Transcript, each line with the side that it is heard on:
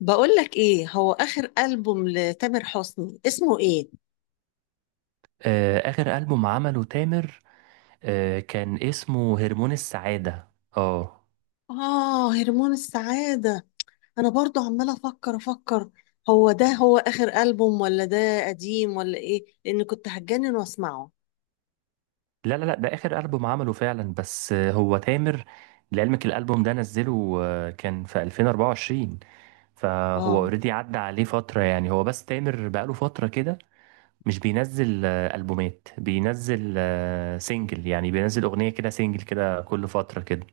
left: بقول لك ايه هو اخر البوم لتامر حسني اسمه ايه؟
right: آخر ألبوم عمله تامر. كان اسمه هرمون السعادة. اه،
left: اه، هرمون السعادة. انا برضو عمالة افكر افكر. هو ده هو اخر البوم ولا ده قديم ولا ايه، لان كنت هتجنن واسمعه؟
right: لا لا لا ده آخر ألبوم عمله فعلا، بس هو تامر لعلمك. الألبوم ده نزله، كان في 2024، فهو
left: اه.
right: اوريدي عدى عليه فترة، يعني هو بس تامر بقاله فترة كده مش بينزل ألبومات، بينزل سينجل، يعني بينزل أغنية كده سينجل كده كل فترة كده.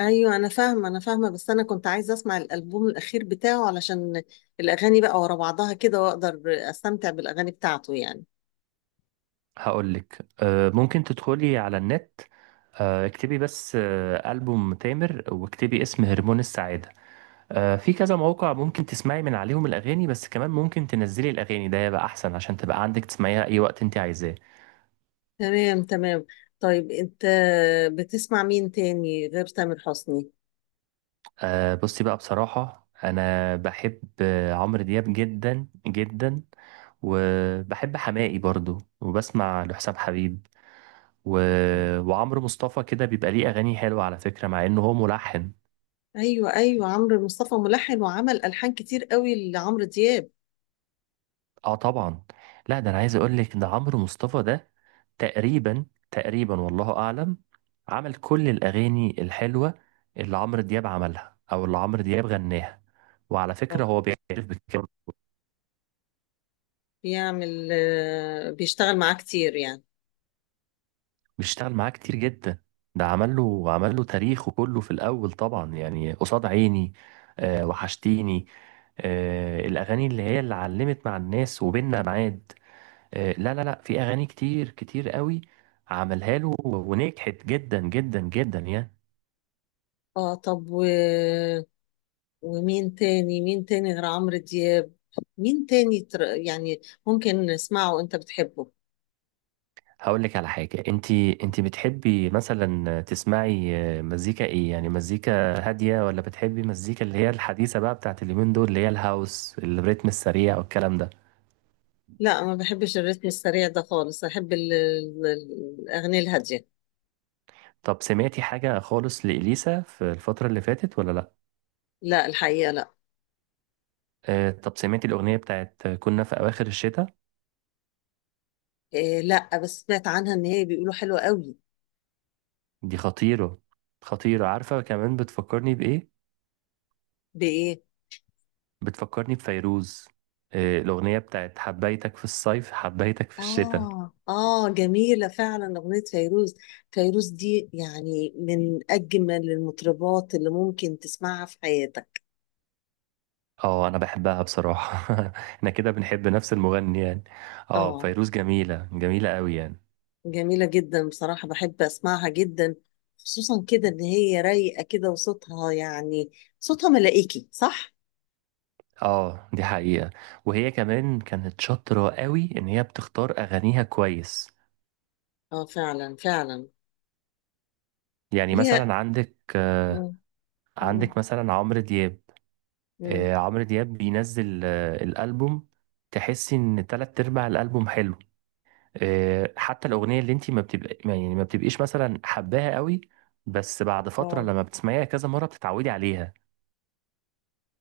left: ايوه، انا فاهمة انا فاهمة، بس انا كنت عايزة اسمع الالبوم الاخير بتاعه علشان الاغاني بقى ورا بعضها كده، واقدر استمتع بالاغاني بتاعته يعني.
right: هقولك، ممكن تدخلي على النت. اكتبي بس ألبوم تامر، واكتبي اسم هرمون السعادة. في كذا موقع ممكن تسمعي من عليهم الأغاني، بس كمان ممكن تنزلي الأغاني ده يبقى أحسن، عشان تبقى عندك تسمعيها أي وقت أنت عايزاه.
left: تمام، تمام. طيب، انت بتسمع مين تاني غير تامر حسني؟
right: بصي بقى، بصراحة أنا بحب عمرو دياب جدا جدا، وبحب حماقي برضو، وبسمع لحسام حبيب، و... وعمرو مصطفى، كده بيبقى ليه أغاني حلوة على فكرة مع إنه هو ملحن.
left: ايوه، ايوه، عمرو مصطفى ملحن وعمل الحان كتير قوي لعمرو دياب.
right: اه طبعا. لا، ده انا عايز اقول لك، ده عمرو مصطفى ده تقريبا تقريبا والله اعلم عمل كل الاغاني الحلوه اللي عمرو دياب عملها، او اللي عمرو دياب غناها. وعلى فكره
left: طب
right: هو بيعرف بكده.
left: بيعمل آه، بيشتغل معاه كتير يعني؟
right: بيشتغل معاه كتير جدا. ده عمل له عمل له تاريخه كله في الاول طبعا، يعني قصاد عيني. آه وحشتيني، آه الاغاني اللي هي اللي علمت مع الناس، وبيننا معاد. لا لا لا، في اغاني كتير كتير قوي عملها له ونجحت جدا جدا جدا يعني.
left: اه، طب ومين تاني، مين تاني غير عمرو دياب؟ مين تاني يعني ممكن نسمعه وانت بتحبه؟
right: هقول لك على حاجه، انت انت بتحبي مثلا تسمعي مزيكا ايه؟ يعني مزيكا هاديه، ولا بتحبي مزيكا اللي هي الحديثه بقى بتاعت اليومين دول، اللي هي الهاوس، الريتم السريع والكلام ده؟
left: لا، ما بحبش الريتم السريع ده خالص، احب الاغنية الهادية.
right: طب سمعتي حاجه خالص لإليسا في الفتره اللي فاتت ولا لا؟
left: لا، الحقيقة لا.
right: طب سمعتي الاغنيه بتاعت كنا في اواخر الشتاء؟
left: إيه، لا بس سمعت عنها ان هي بيقولوا حلوة قوي.
right: دي خطيره. خطيره، عارفه كمان بتفكرني بايه؟
left: بايه؟
right: بتفكرني بفيروز، الأغنية بتاعت حبيتك في الصيف حبيتك في الشتاء.
left: آه، آه، جميلة فعلا أغنية فيروز. فيروز دي يعني من أجمل المطربات اللي ممكن تسمعها في حياتك.
right: اه أنا بحبها بصراحة. احنا كده بنحب نفس المغني يعني. اه،
left: آه.
right: فيروز جميلة جميلة قوي يعني.
left: جميلة جدا بصراحة، بحب أسمعها جدا، خصوصا كده إن هي رايقة كده وصوتها يعني، صوتها ملائكي صح؟
right: اه، دي حقيقة. وهي كمان كانت شاطرة قوي إن هي بتختار أغانيها كويس.
left: آه، فعلا فعلا.
right: يعني
left: ليها.
right: مثلا
left: مم. مم.
right: عندك مثلا عمرو دياب.
left: مم.
right: عمرو دياب بينزل الألبوم، تحسي إن تلات أرباع الألبوم حلو. حتى الاغنيه اللي انت ما بتبقى ما- يعني ما بتبقيش مثلا حباها قوي، بس بعد فتره
left: آه،
right: لما بتسمعيها كذا مره بتتعودي عليها.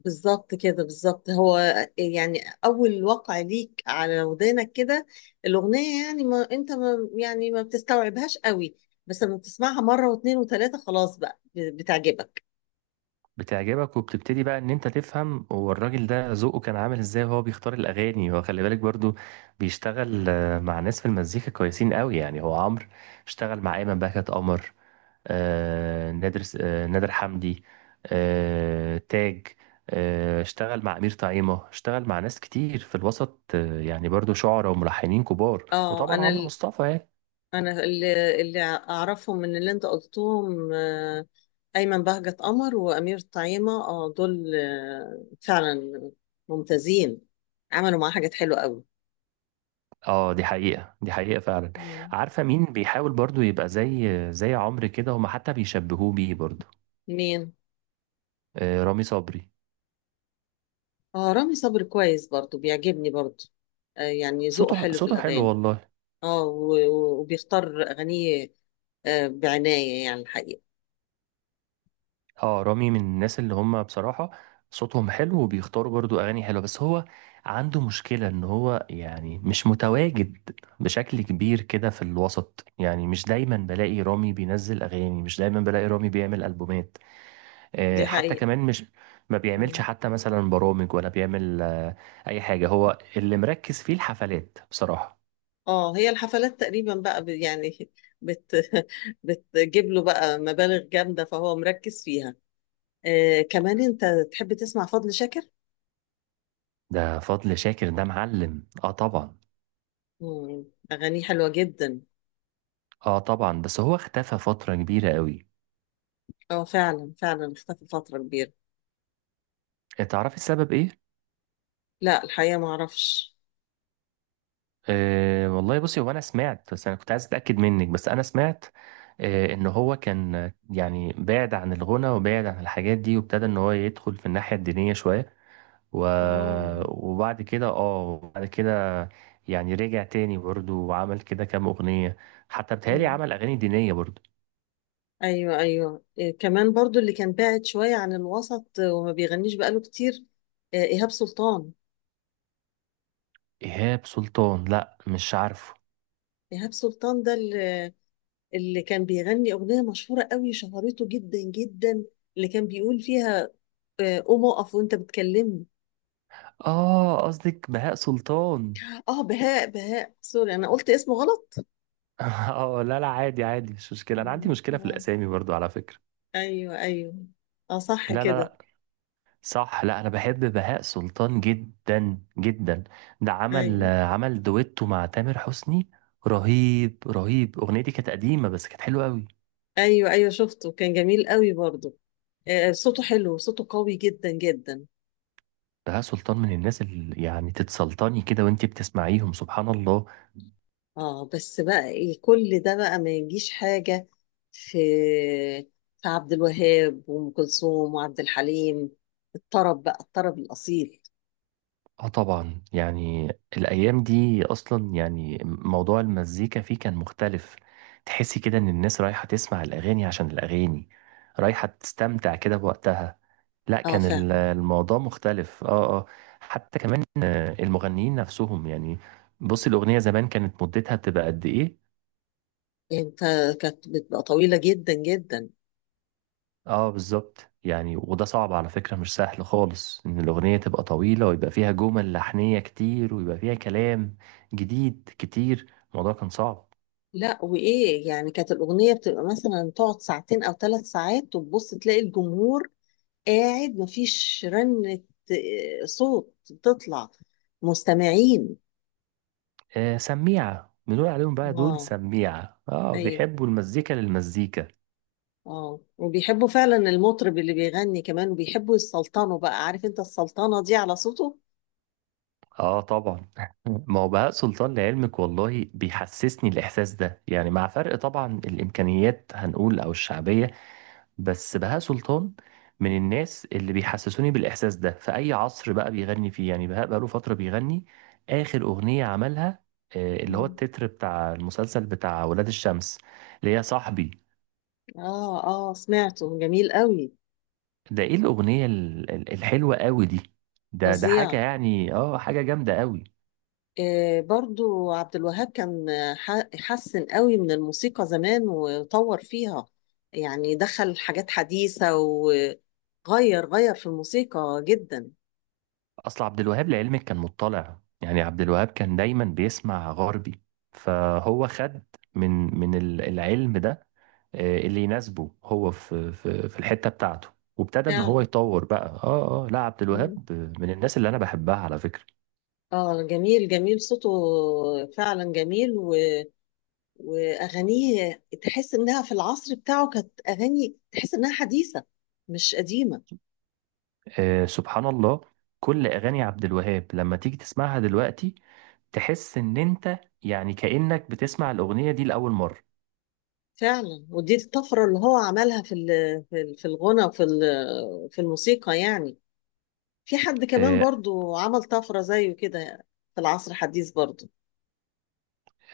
left: بالظبط كده، بالظبط هو، يعني اول وقع ليك على ودانك كده الاغنيه يعني ما انت ما يعني ما بتستوعبهاش قوي، بس لما بتسمعها مره واثنين وثلاثه خلاص بقى بتعجبك.
right: بتعجبك، وبتبتدي بقى ان انت تفهم هو الراجل ده ذوقه كان عامل ازاي وهو بيختار الاغاني. هو خلي بالك برضو بيشتغل مع ناس في المزيكا كويسين قوي يعني. هو عمرو اشتغل مع ايمن بهجت قمر، نادر حمدي، تاج، اشتغل مع أمير طعيمة، اشتغل مع ناس كتير في الوسط، يعني برضو شعراء وملحنين كبار،
left: اه،
right: وطبعا
left: انا
right: عمرو مصطفى يعني.
left: انا اللي اعرفهم من اللي انت قلتهم، ايمن بهجت قمر وامير طعيمه، اه، دول فعلا ممتازين، عملوا معاه حاجات حلوه قوي.
right: اه دي حقيقة، دي حقيقة فعلا.
left: مم.
right: عارفة مين بيحاول برضو يبقى زي زي عمرو كده، هما حتى بيشبهوه بيه برضو؟
left: مين؟
right: رامي صبري.
left: اه، رامي صبري كويس برضو، بيعجبني برضو. آه، يعني ذوقه
right: صوته
left: حلو في
right: صوته حلو
left: الأغاني.
right: والله.
left: اه، و- و- وبيختار أغانيه آه بعناية يعني الحقيقة.
right: اه، رامي من الناس اللي هم بصراحة صوتهم حلو، وبيختاروا برضو أغاني حلوة. بس هو عنده مشكلة إن هو يعني مش متواجد بشكل كبير كده في الوسط، يعني مش دايما بلاقي رامي بينزل أغاني، مش دايما بلاقي رامي بيعمل ألبومات.
left: دي
right: حتى
left: حقيقة.
right: كمان مش ما بيعملش
left: مم.
right: حتى مثلا برامج، ولا بيعمل أي حاجة. هو اللي مركز فيه الحفلات بصراحة.
left: اه، هي الحفلات تقريبا بقى يعني بت بتجيب له بقى مبالغ جامدة فهو مركز فيها. آه، كمان انت تحب تسمع فضل شاكر؟
right: ده فضل شاكر ده معلم، اه طبعا
left: مم. أغانيه حلوة جدا.
right: اه طبعا بس هو اختفى فترة كبيرة قوي.
left: اه، فعلا فعلا اختفى فترة كبيرة.
right: تعرفي السبب ايه؟
left: لا الحقيقة ما اعرفش.
right: أه والله، بصي هو انا سمعت، بس انا كنت عايز اتاكد منك. بس انا سمعت ان هو كان، يعني بعد عن الغنى وبعد عن الحاجات دي، وابتدى ان هو يدخل في الناحيه الدينيه شويه، و... وبعد كده اه بعد كده يعني رجع تاني برضه وعمل كده كام اغنيه، حتى بتهيألي
left: اه،
right: عمل اغاني دينيه برضه.
left: ايوه ايوه، إيه كمان برضو اللي كان بعد شويه عن الوسط وما بيغنيش بقاله كتير، ايهاب سلطان.
right: ايهاب سلطان؟ لا مش عارفه.
left: ايهاب سلطان ده اللي كان بيغني اغنيه مشهوره قوي، شهرته جدا جدا، اللي كان بيقول فيها قوم اقف وانت بتكلمني.
right: اه، قصدك بهاء سلطان.
left: اه، بهاء، بهاء، سوري انا قلت اسمه غلط.
right: اه، لا لا، عادي عادي مش مشكله، انا عندي
left: مم،
right: مشكله في
left: آه.
right: الاسامي برضه على فكره.
left: ايوه، ايوه، اه، صح
right: لا
left: كده.
right: لا، صح. لا، انا بحب بهاء سلطان جدا جدا. ده عمل
left: ايوه،
right: عمل دويتو مع تامر حسني، رهيب رهيب. اغنيه دي كانت قديمه بس كانت حلوه قوي.
left: ايوه، ايوه، شفته كان جميل قوي برضو، صوته حلو، صوته قوي جدا جدا.
right: بهاء سلطان من الناس اللي يعني تتسلطني كده وانتي بتسمعيهم، سبحان الله.
left: اه، بس بقى إيه، كل ده بقى ما يجيش حاجة، في في عبد الوهاب وأم كلثوم وعبد الحليم، الطرب بقى، الطرب الأصيل.
right: اه طبعا يعني، الايام دي اصلا يعني موضوع المزيكا فيه كان مختلف. تحسي كده ان الناس رايحه تسمع الاغاني عشان الاغاني، رايحه تستمتع كده بوقتها. لا،
left: اه،
right: كان
left: فاهم.
right: الموضوع مختلف. اه اه. حتى كمان المغنيين نفسهم، يعني بصي الاغنيه زمان كانت مدتها بتبقى قد ايه؟
left: انت كانت بتبقى طويلة جدا جدا،
right: اه بالظبط يعني، وده صعب على فكرة مش سهل خالص ان الاغنية تبقى طويلة ويبقى فيها جمل لحنية كتير ويبقى فيها كلام جديد كتير. الموضوع كان صعب.
left: لا وإيه يعني كانت الأغنية بتبقى مثلا تقعد ساعتين أو ثلاث ساعات وتبص تلاقي الجمهور قاعد، مفيش رنة، صوت بتطلع، مستمعين.
right: آه سميعة، بنقول عليهم بقى دول
left: اه،
right: سميعة، اه
left: أيوه.
right: بيحبوا المزيكا للمزيكا.
left: اه، وبيحبوا فعلا المطرب اللي بيغني كمان، وبيحبوا يسلطنوا بقى، عارف انت السلطنة دي على صوته.
right: اه طبعا. ما هو بهاء سلطان لعلمك والله بيحسسني الاحساس ده يعني، مع فرق طبعا الامكانيات هنقول او الشعبية. بس بهاء سلطان من الناس اللي بيحسسوني بالإحساس ده في أي عصر بقى بيغني فيه. يعني بهاء بقاله فترة بيغني. آخر أغنية عملها، اللي هو
left: مم.
right: التتر بتاع المسلسل بتاع ولاد الشمس، اللي هي صاحبي.
left: اه، اه، سمعته جميل قوي،
right: ده إيه الأغنية الحلوة قوي دي؟ ده حاجة
left: فظيع.
right: يعني، آه حاجة جامدة قوي.
left: آه، برضو عبد الوهاب كان حسن قوي من الموسيقى زمان وطور فيها، يعني دخل حاجات حديثة وغير غير في الموسيقى جدا.
right: أصل عبد الوهاب لعلمك كان مطلع، يعني عبد الوهاب كان دايما بيسمع غربي، فهو خد من العلم ده، اللي يناسبه هو في الحته بتاعته، وابتدى ان هو
left: فعلا.
right: يطور بقى. اه لا، عبد
left: مم.
right: الوهاب من الناس اللي انا بحبها على فكره.
left: اه، جميل جميل صوته، فعلا جميل، واغانيه تحس انها في العصر بتاعه كانت اغاني تحس انها حديثه، مش قديمه.
right: آه سبحان الله، كل اغاني عبد الوهاب لما تيجي تسمعها دلوقتي تحس ان انت يعني كانك بتسمع الاغنيه دي لاول مره.
left: فعلا ودي الطفره اللي هو عملها في الغنى وفي ال- في الموسيقى يعني. في حد كمان
right: آه
left: برضو عمل طفره زيه كده في العصر الحديث برضو؟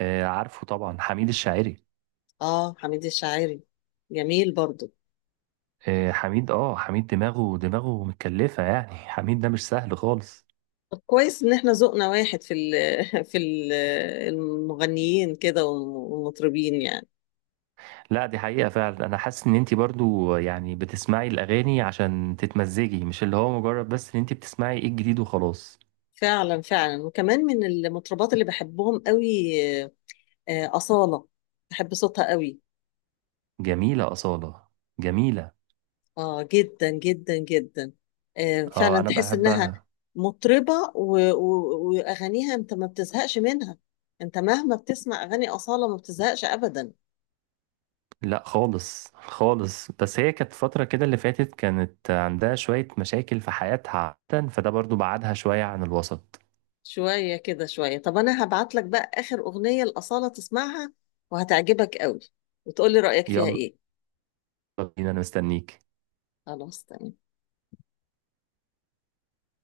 right: عارفه طبعا، حميد الشاعري.
left: اه، حميد الشاعري، جميل برضو.
right: حميد دماغه متكلفه يعني. حميد ده مش سهل خالص.
left: طب كويس ان احنا ذوقنا واحد في في المغنيين كده والمطربين يعني.
right: لا، دي حقيقة فعلا. أنا حاسس إن أنت برضو يعني بتسمعي الأغاني عشان تتمزجي، مش اللي هو مجرد بس إن أنت بتسمعي إيه الجديد وخلاص.
left: فعلا فعلا، وكمان من المطربات اللي بحبهم قوي أصالة، بحب صوتها قوي.
right: جميلة أصالة، جميلة.
left: اه، جدا جدا جدا. فعلا
right: أه أنا
left: تحس انها
right: بحبها.
left: مطربة و- و- واغانيها انت ما بتزهقش منها، انت مهما بتسمع اغاني أصالة ما بتزهقش ابدا.
right: لا خالص خالص، بس هي كانت فترة كده اللي فاتت كانت عندها شوية مشاكل في حياتها عادة، فده برضو بعدها شوية عن الوسط.
left: شوية كده شوية، طب انا هبعت لك بقى اخر اغنية لأصالة تسمعها وهتعجبك قوي، وتقولي رأيك فيها
right: يلا
left: ايه.
right: بينا، أنا مستنيك.
left: خلاص، تمام.